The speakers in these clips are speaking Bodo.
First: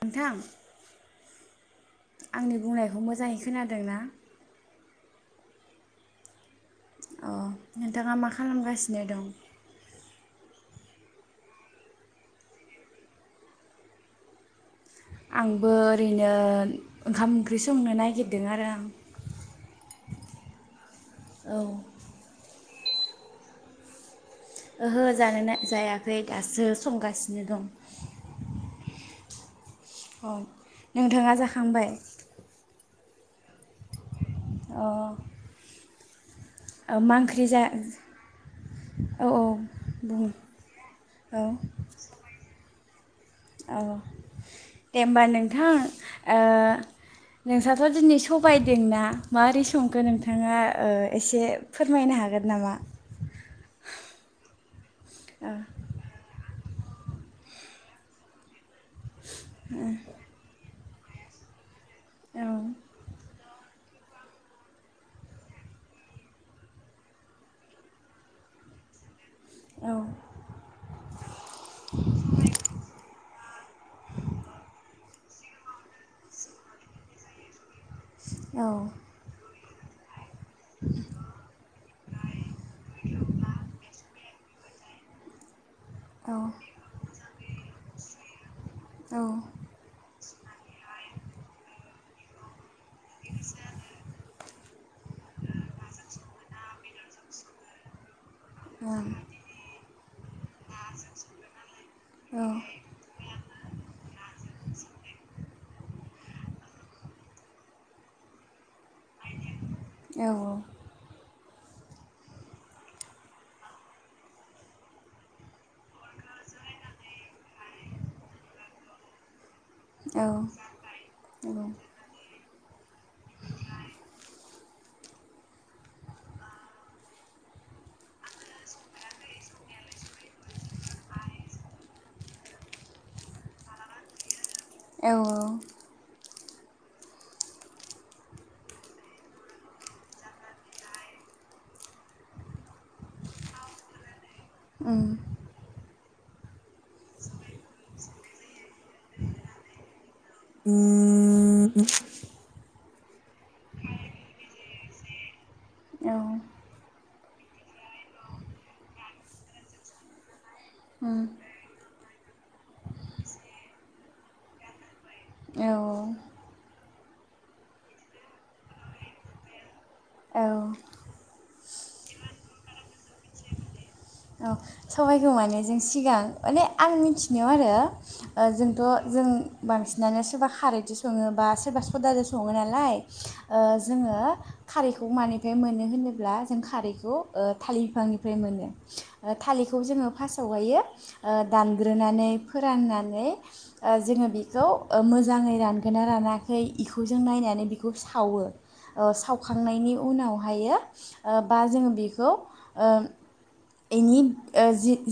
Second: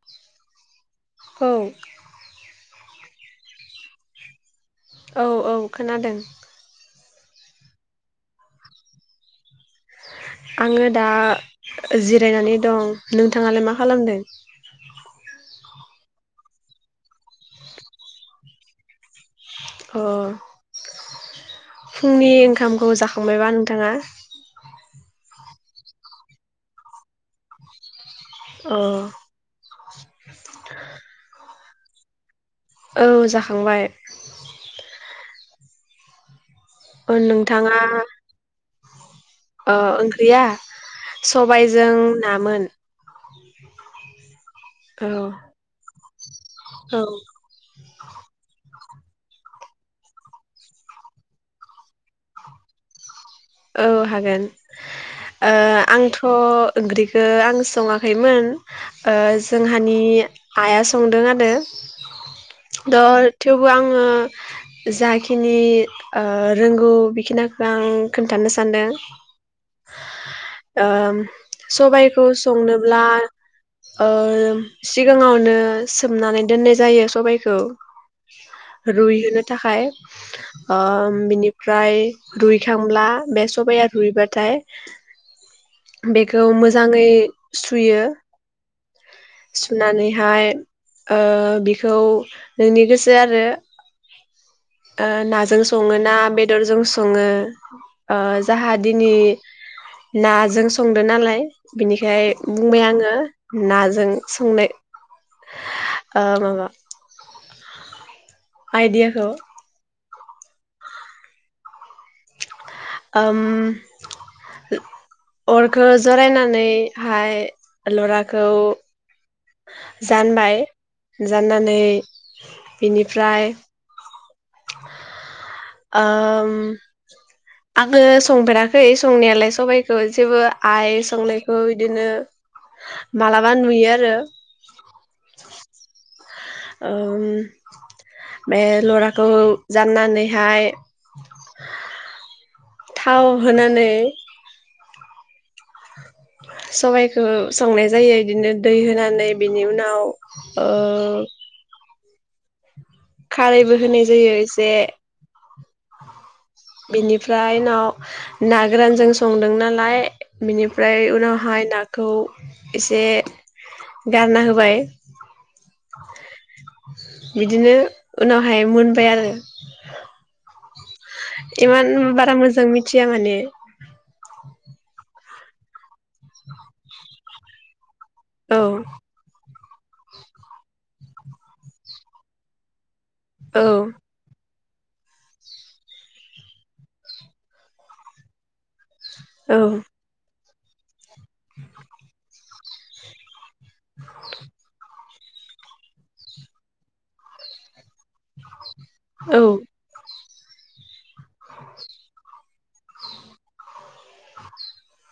नोंथां औ आंनि बुंनायखौ [unintelligible] मोजाङै खोनादोंना? औ औ खोनादों। अ नोंथाङा मा खालामगासिनो दं? आङो दा जिरायनानै दं नोंथाङालाय मा खालामदों? आंबो ओरैनो ओंखाम ओंख्रि संनो नागिरदों आरो आं। अ औ फुंनि ओंखाम। खौ जाखांबायबा नोंथांआ? ओहो जानोना जायाखै दासो संगासिनो दं। औ। अ नोंथांङा जाख। थांबाय। औ जाखांबाय। अ ओ मा ओंख्रि जा नोंथांआ औ औ अ बुं ओंख्रिया सबायजों ना मोन। औ औ। दे औ होमबा नोंथां ओ- औ नोंसाथ दिनै सबाय। दोंना मारै संखो नोंथांङा ओ-एसे फोरमायनो हागोन नामा? औ हागोन ओ ओ-आंथ ओंख्रिखो आं संङाखैमोन। ओ-जोंहानि आइआ संदों आरो। औ दल थेवबो आंङो जाखिनि ओ-रोंगौ बिखिनाखो आं। खोन्थानो सान्दों। औ ओम सबाइखौ संनोब्ला ओम-सिग। गाङावनो सोमनानै दोननाय जायो सबबायखौ। रुइहोना। थाखाय ओम- बिनिफ्राय रुइखाब ब्ला बे सबाया रुइबाथाय। बेखौ मोजांङै सुयो। सुनानै हाय ओ-बिखौ नोंनि गोसो आरो ओ-नाजों संङो ना बेदरजों संङो। [inaudible] ओ जाहा दिनै नाजों संदो नालाय बिनिखाय बुंबाय आंङो। नाजों संनाय ओ माबा आइडियाखौ औ औ ओम अरखो जरायनानैहाय लराखौ जानबाय जाननानै बिनिफ्राय ओम आंङो संफेराखै संनायालाय सबाइखौ जेबो आइ संनायखौ बिदिनो मालाबा नुयो आरो। औ औ ओ बे लराखौ जाननानैहाय थाव होनानै ओम सबाइखौ संनाय जायो इदिनो दै होनानै बेनि उनाव ओ खारैबो होनाय जायो एसे औ बेनिफ्राय उनाव ना गोरानजों संदों नालाय बिनिफ्राय उनावहाय नाखौ एसे गारना होबाय बिदिनो उनावहाय मोनबाय आरो औ इमान बारा मोजां मिथिया माने औ सबाइखौ माने जों सिगां माने आं मिथिनायाव आरो ओ औ जोंथ' जों बांसिनानो सोरबा खारैजों सङो बा सोरबा सदाजों सङो नालाय ओ औ जोङो खारैखौ मानिफ्राय मोनो होनोब्ला जों खारैखौ ओ थालिर बिफांनिफ्राय मोनो [inaudible] आरो औ थालिरखौ जोङ फास्ट होयो ओ दानग्रोनानै फो फोराननानै ओ जोङो बेखौ मोजाङै रानगोना रानाखै इखौ जों नायनानै बिखौ सावो ओ सावखांनायनि उनाव दायो ओ बा जोङो बेखौ ओम एनि ओ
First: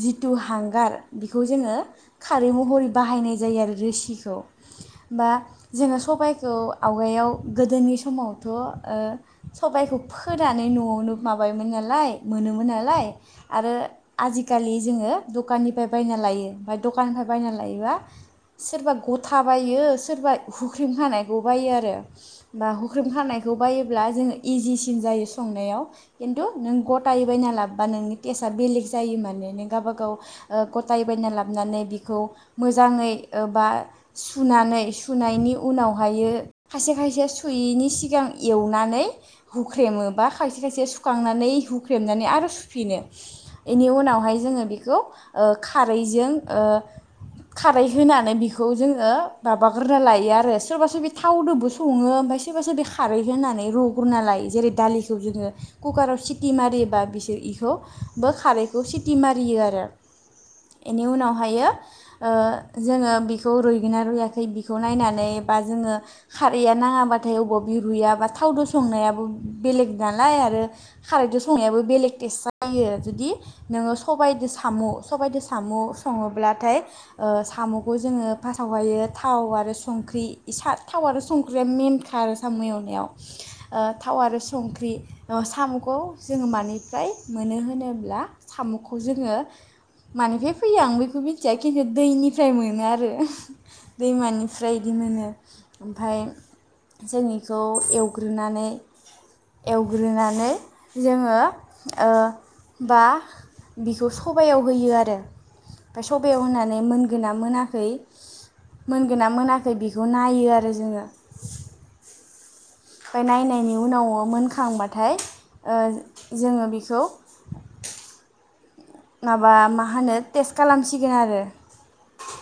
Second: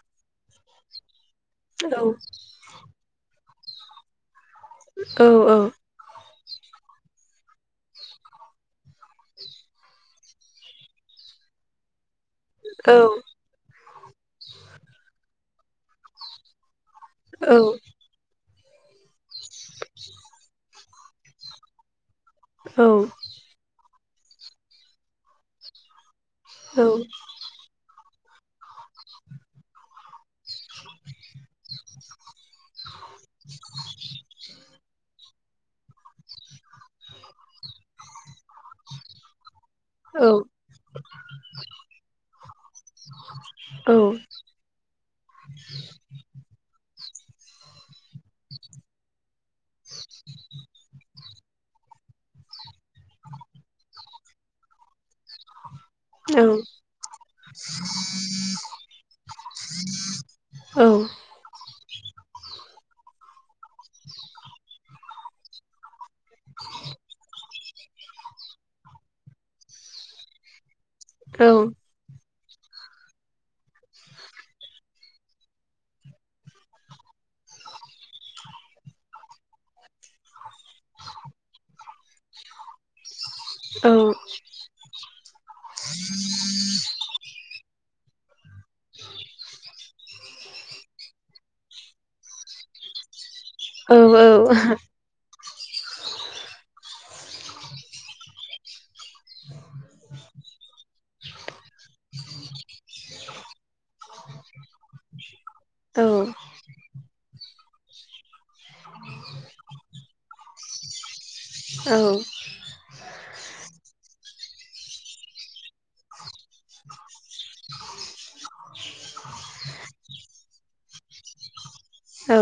जिथु हांगार बेखौ जोङो औ खारै महरै बाहायनाय जायो आरो रोसिखौ औ बा जोङो सबाय खौ आवगायाव गोदोनि समावथ' ओ सबायखौ फोनानै न'आवनो माबायमोन नालाय मोनोमोन औ नालाय। आरो आजिखालि जोङो दखाननिफ्राय बायना लायो। फाय दखाननिफ्राय बायना औ लायोबा सोरबा गथ थाबायो सोरबा। ख्रुम हानायखौ बायो आरो बा औ हुख्रेम औ खानायखौ बायो। अब्ला जोङो इजिसिम जायो संनायाव। खिन्थु नों गथायै बायना लाब। बा नोंनि। केेसा बेलेग जायो माने नों गावबा गाव गथायै बायना लाबोनानै बिखौ मोजाङै बा सुनानै सुनायनि उनावहायो खायसे खायसे सुयैनि सिगां एवनानै हुख्रेमो बा खायसे खायसे सुखांनानै हु बेनि उनावहाय जोङो बेखौ ओ खारैजों खारै होनानै बेखौ जोङो माबाग्रोना लायो आरो सोरबा सोरबि बे थावजोंबो सङो ओमफ्राय सोरबा सोरबि खा कुकाराव सिथि मारियोबा बिसोर इखौ बो खारैखौ सिथि मारियो आरो बेनि उनावहायो ओ जोङो बेखौ रुइगोनना रुइयाखै बिखौ नायनानै बा जोङो खारैया नाङाबाथाय अबब बि रुयाबा थावदो संनायाबो बेलेग नालाय आरो। खारैदो संनायाबो बेलेग ऐसा जायो जुदि नोङो सबायाइजों साम' सबायाइजों साम' सङोब्लाथाय ओ साम'खौ जोङो फार्स्टआवहाय थाव आरो संख्रि थाव आरो संख्रिया मेेनखा आरो साम' एवनायाव थाव आरो संख्रि साम'खौ जोङो मानिफ्राय मानो होनोब्ला साम'खौ जोङो मानिफ्राय फैयो आं बेखौ मिथिया खिन्थु दैनिफ्राय मोनो आरो दैमानिफ्राय बिदि मोनो। ओमफ्राय जों बेखौ एवग्रोनानै एवग्रोनानै जोङो ओ बा बिखौ सबायाव होयो आरो। ओमफाय सबयाव होनानै मोनगोना? मोनाखै मोनगोन ना मोनाखै बेखौ नायो आरो जोङो। औ। ओमफाय नायनायनि उनाव मोनखांबाथाय ओ जोङो बेखौ माबा मा होनो टेस्ट खालामसिगोन आरो। औ।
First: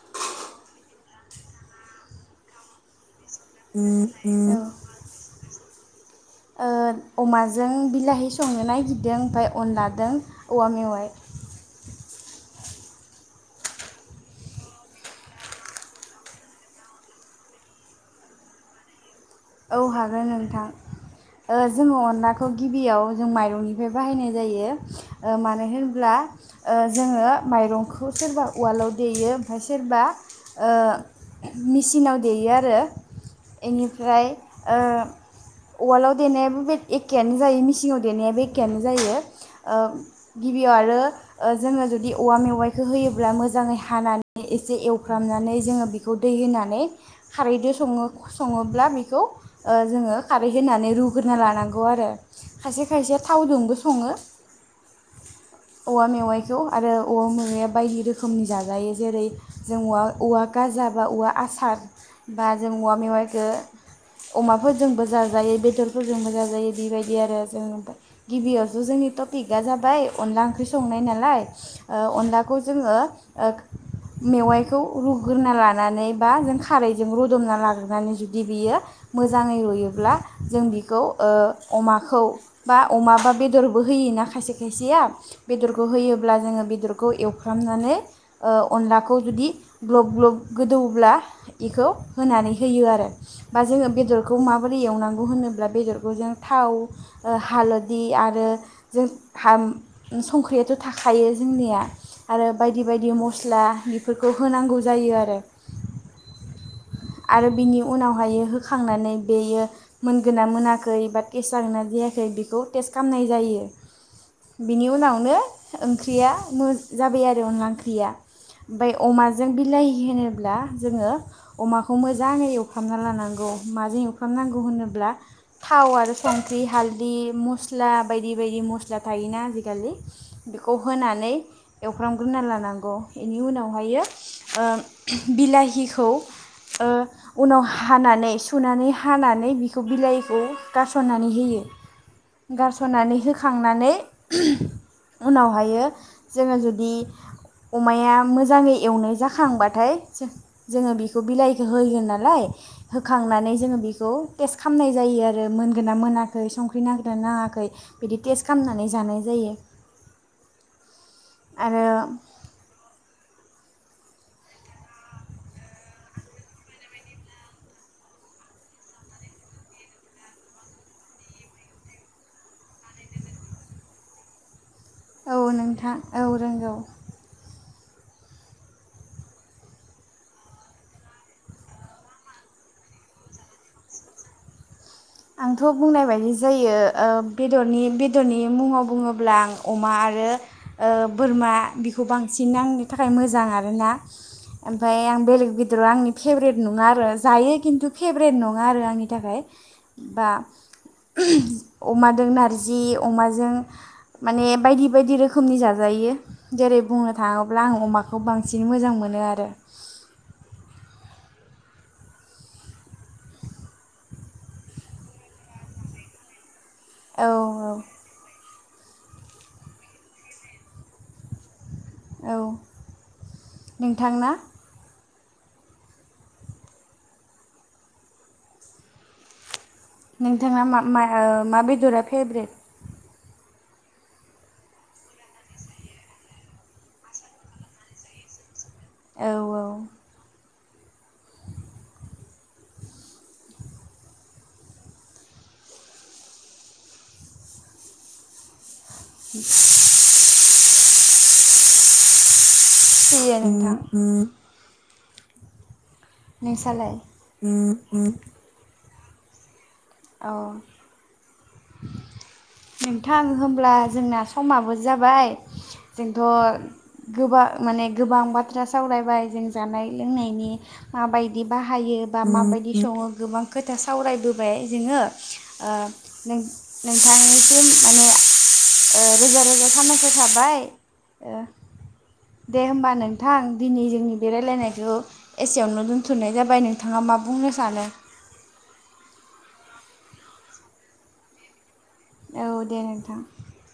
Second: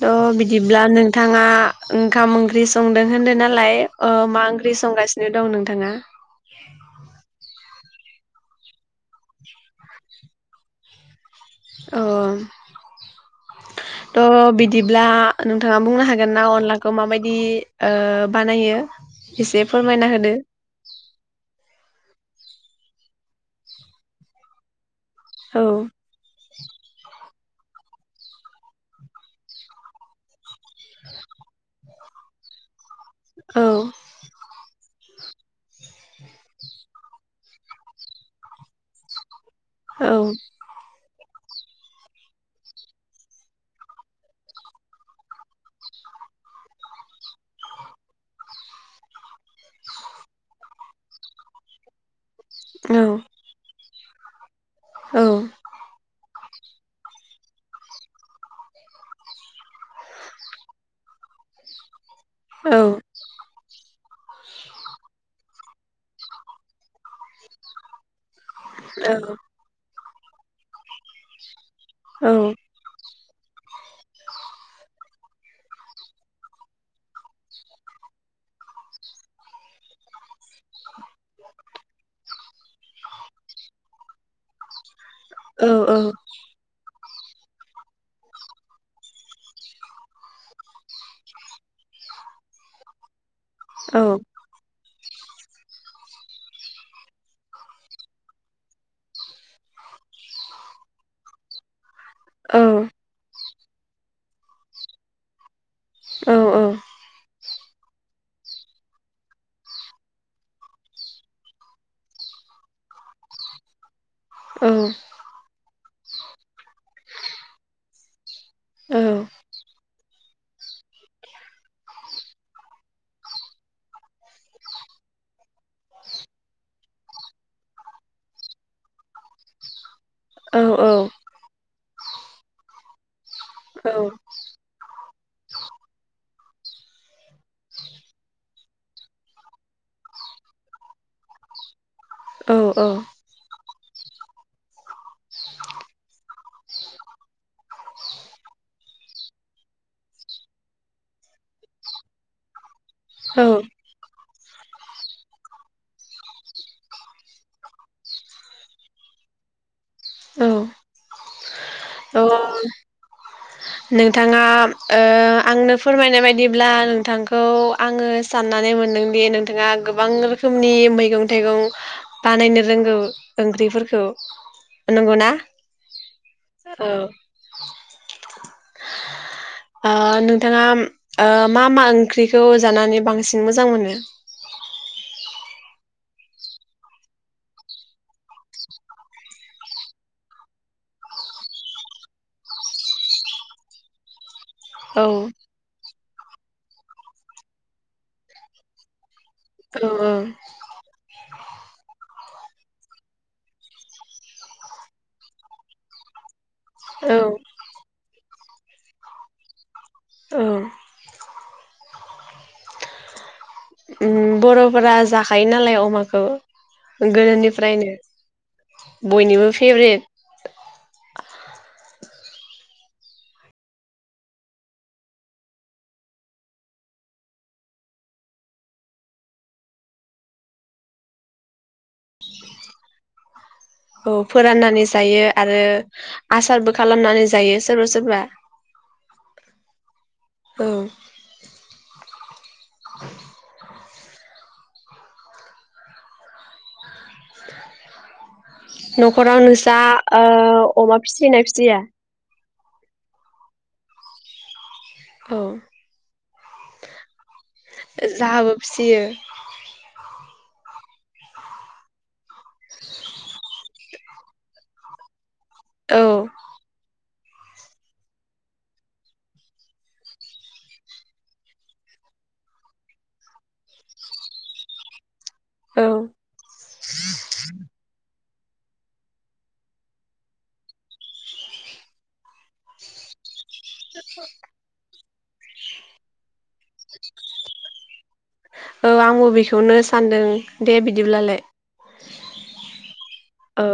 थ' बिदिब्ला नोंथाङा ओंखाम ओंख्रि संदों होनदों नालाय ओ मा औ ओंख्रि संगासिनो दं नों? थाङा ओ अमा ज जों बिलाहि संनो नागिरदों ओमफ्राय अनलादों औवा मेवाइ। अ थ' बिदिब्ला नोंथाङा बुंनो हागोन ना अनलाखौ माबायदि ओ बानायो? एसे औ फोरमायना हागोन होदो नोंथां ओ जोङो अनलाखौ गिबियाव जों माइरंनिफ्राय बाहायनाय जायो। ओ औ मानो होनब्ला ओ जोङो माइरंखौ सोरबा उवालाव देयो ओमफ्राय सोरबा ओ मेसिनाव देयो आरो। औ इनिफ्राय ओ उवालाव देनायाबो बे एकेयानो जायो मेसिनाव देनायाबो एकेआनो जायो। ओ औ गिबियाव आरो ओ जोङो जुदि औवा मेवाइखौ होयोब्ला मोजाङै हानानै एसे एवफ्रामनानै जोङो बेखौ दै होनानै खारैदो सङो सङोब्ला बेखौ ओ जोङो खारै होनानै रुग्रोना लानांगौ आरो। खायसे औ खायसेया थाव दोंबो सं सङो। औ औवा मेवाय। खौ आरो औवा माया बायदि रोखोमनि जाजायो जेरै जों औवा गाजा बा औवा आसार बा जों औ औवा मेवाइखो अमाफोरजोंबो जाजायो बेदरफोरजोंबो जाजायो बेबायदि आरो जों ओमफाय। गिबियावसो जोंनि टपिकआ जाबाय अनला ओंख्रि संनाय नालाय ओ औ अनलाखौ जोङो ओ मेवाइखौ रुग्रोना लानानै बा खारैजों रुदुमना लाग्रोनानै जुदि बियो मोजाङै रुयोब्ला जों बिखौ ओ अमाखौ बा अमा बा बेदरबो होयोना खायसे खायसेया औ बेदरखौ होयोब्ला जोङो बेदर खौ एवफ्रामनानै ओ अनलाखौ जुदि ग्लब ग्लब गोदौब्ला बेखौ होनानै होयो आरो। बा जोङो औ बेदरखौ माबोरै एवनां गौ होनोब्ला बेदरखौ जों थाव ओ हालदि आरो जों संख्रियाथ' थाखायो जोंनिया। आरो बायदि बायदि म स्ला बेफोरखौ होनांगौ जायो आरो औ औ आरो बिनि उनावहायो होखांनानै बेयो मोनगोना मोनाखै बा गेस जागोना जायाखै बेखौ टेस्ट खालामनाय जायो बिनि उनावनो ओंख्रिया मो जाबाय आरो अनला ओंख्रिया ओमफाय अमाजों बिलाइ होनो ब्ला जोङो अखौ मोजाङै एवफ्रामना लानानै गौ माजों एवफ्रामनांगौ होनोब्ला थाव आरो संख्रि हालदै मस्ला बायदि बायदि मस्ला थायोना आजिखालि औ बेखौ होनानै एवफ्रामग्रोना लानांगौ बेनि उनावहायो ओ बिलाहिखौ उनाव हानानै सुनानै हानानै बिखौ बिलाइखौ गासननानै होयो गारस'नानै होखांनानै उनावहायो जोङो जुदि अमाया मोजाङै एवनाय जाखांबाथाय जोङो बेखौ बिलाइखौ होगोन नालाय होखांनानै जोङो बेखौ टेस्ट खालामनाय जायो आरो मोनगोना मोनाखै संख्रि नांगोरा नाङाखै बिदि टेस्ट खालामनानै जानाय जायो औ औ अ आरो नोंथाङा ओ आंनो फोरमायनाय बायदिब्ला नोंथांखौ आङो साननानै मोनदोंदि नोंथाङा गोबां रोखोमनि मैगं थाइगं बानायनो रोंगौ ओंख्रिफोरखौ नंगौना औ नोंथां औ रोंगौ औ [unintelligible] ओ नोंथाङा मा मा ओंख्रिखौ जानानै बांसिन मोजां मोनो? आंथ' बुंनाय बायदि जायो ओ बेदरनि बेदरनि मुङाव बुङोब्ला आं अमा आरो बोरमा बिखौ बांसिन आंनि थाखाय मोजां आरोना ओमफ्राय औ आं बेलेग गदिराव आंनि फेभ्रेट नङा आरो जायो खिन्थु फेभारेट नङा आरो आंनि थाखाय औ बा अमाजों नारजि अमाजों माने बायदि बायदि रोखोमनि जाजायो जेरै बुंनो औ थाङोब्ला आं अमाखौ बांसिन मोजां मोनो आरो औ उम बर'फोरा जाखायो नालाय अमाखौ औ गोदोनिफ्रायनो बयनिबो फेभरेट औ नोंथांना? नोंथाङा म मा बेदरा फेभरेट औ फोराननानै जायो आरो आसारबो खालामनानै जायो सोरबा सोरबा औ औ औ [inaudible] नखराव नोंसा ओ अमा फिसियोना फिसिया? ए आरो नोंथां औ नोंसालाय? [unintelligible] जाहाबो [unintelligible] [inaudible] औ नोंथां होब्ला जोंना समाबो जाबाय औ जोंथ गोबां माने गोबां बाथ्रा सावरायबाय जों जानाय लोंनायनि माबायदि बाहायो बा माबायदि संङो गोबां खोथा सावरायबोबाय जोंङो ओ औ नों नोंथांनिसिम माने रोजा रोजा साबायख थाबाय दे होमबा नोंथां दिनै जोंनि बेरायायलायनायखौ एसेयावनो दोन्थनाय जाबाय नोंथाङा मा बुंनो सानो? औ आंबो बेखौनो सानदों दे बिदिब्लालाय औ दे नोंथां औ।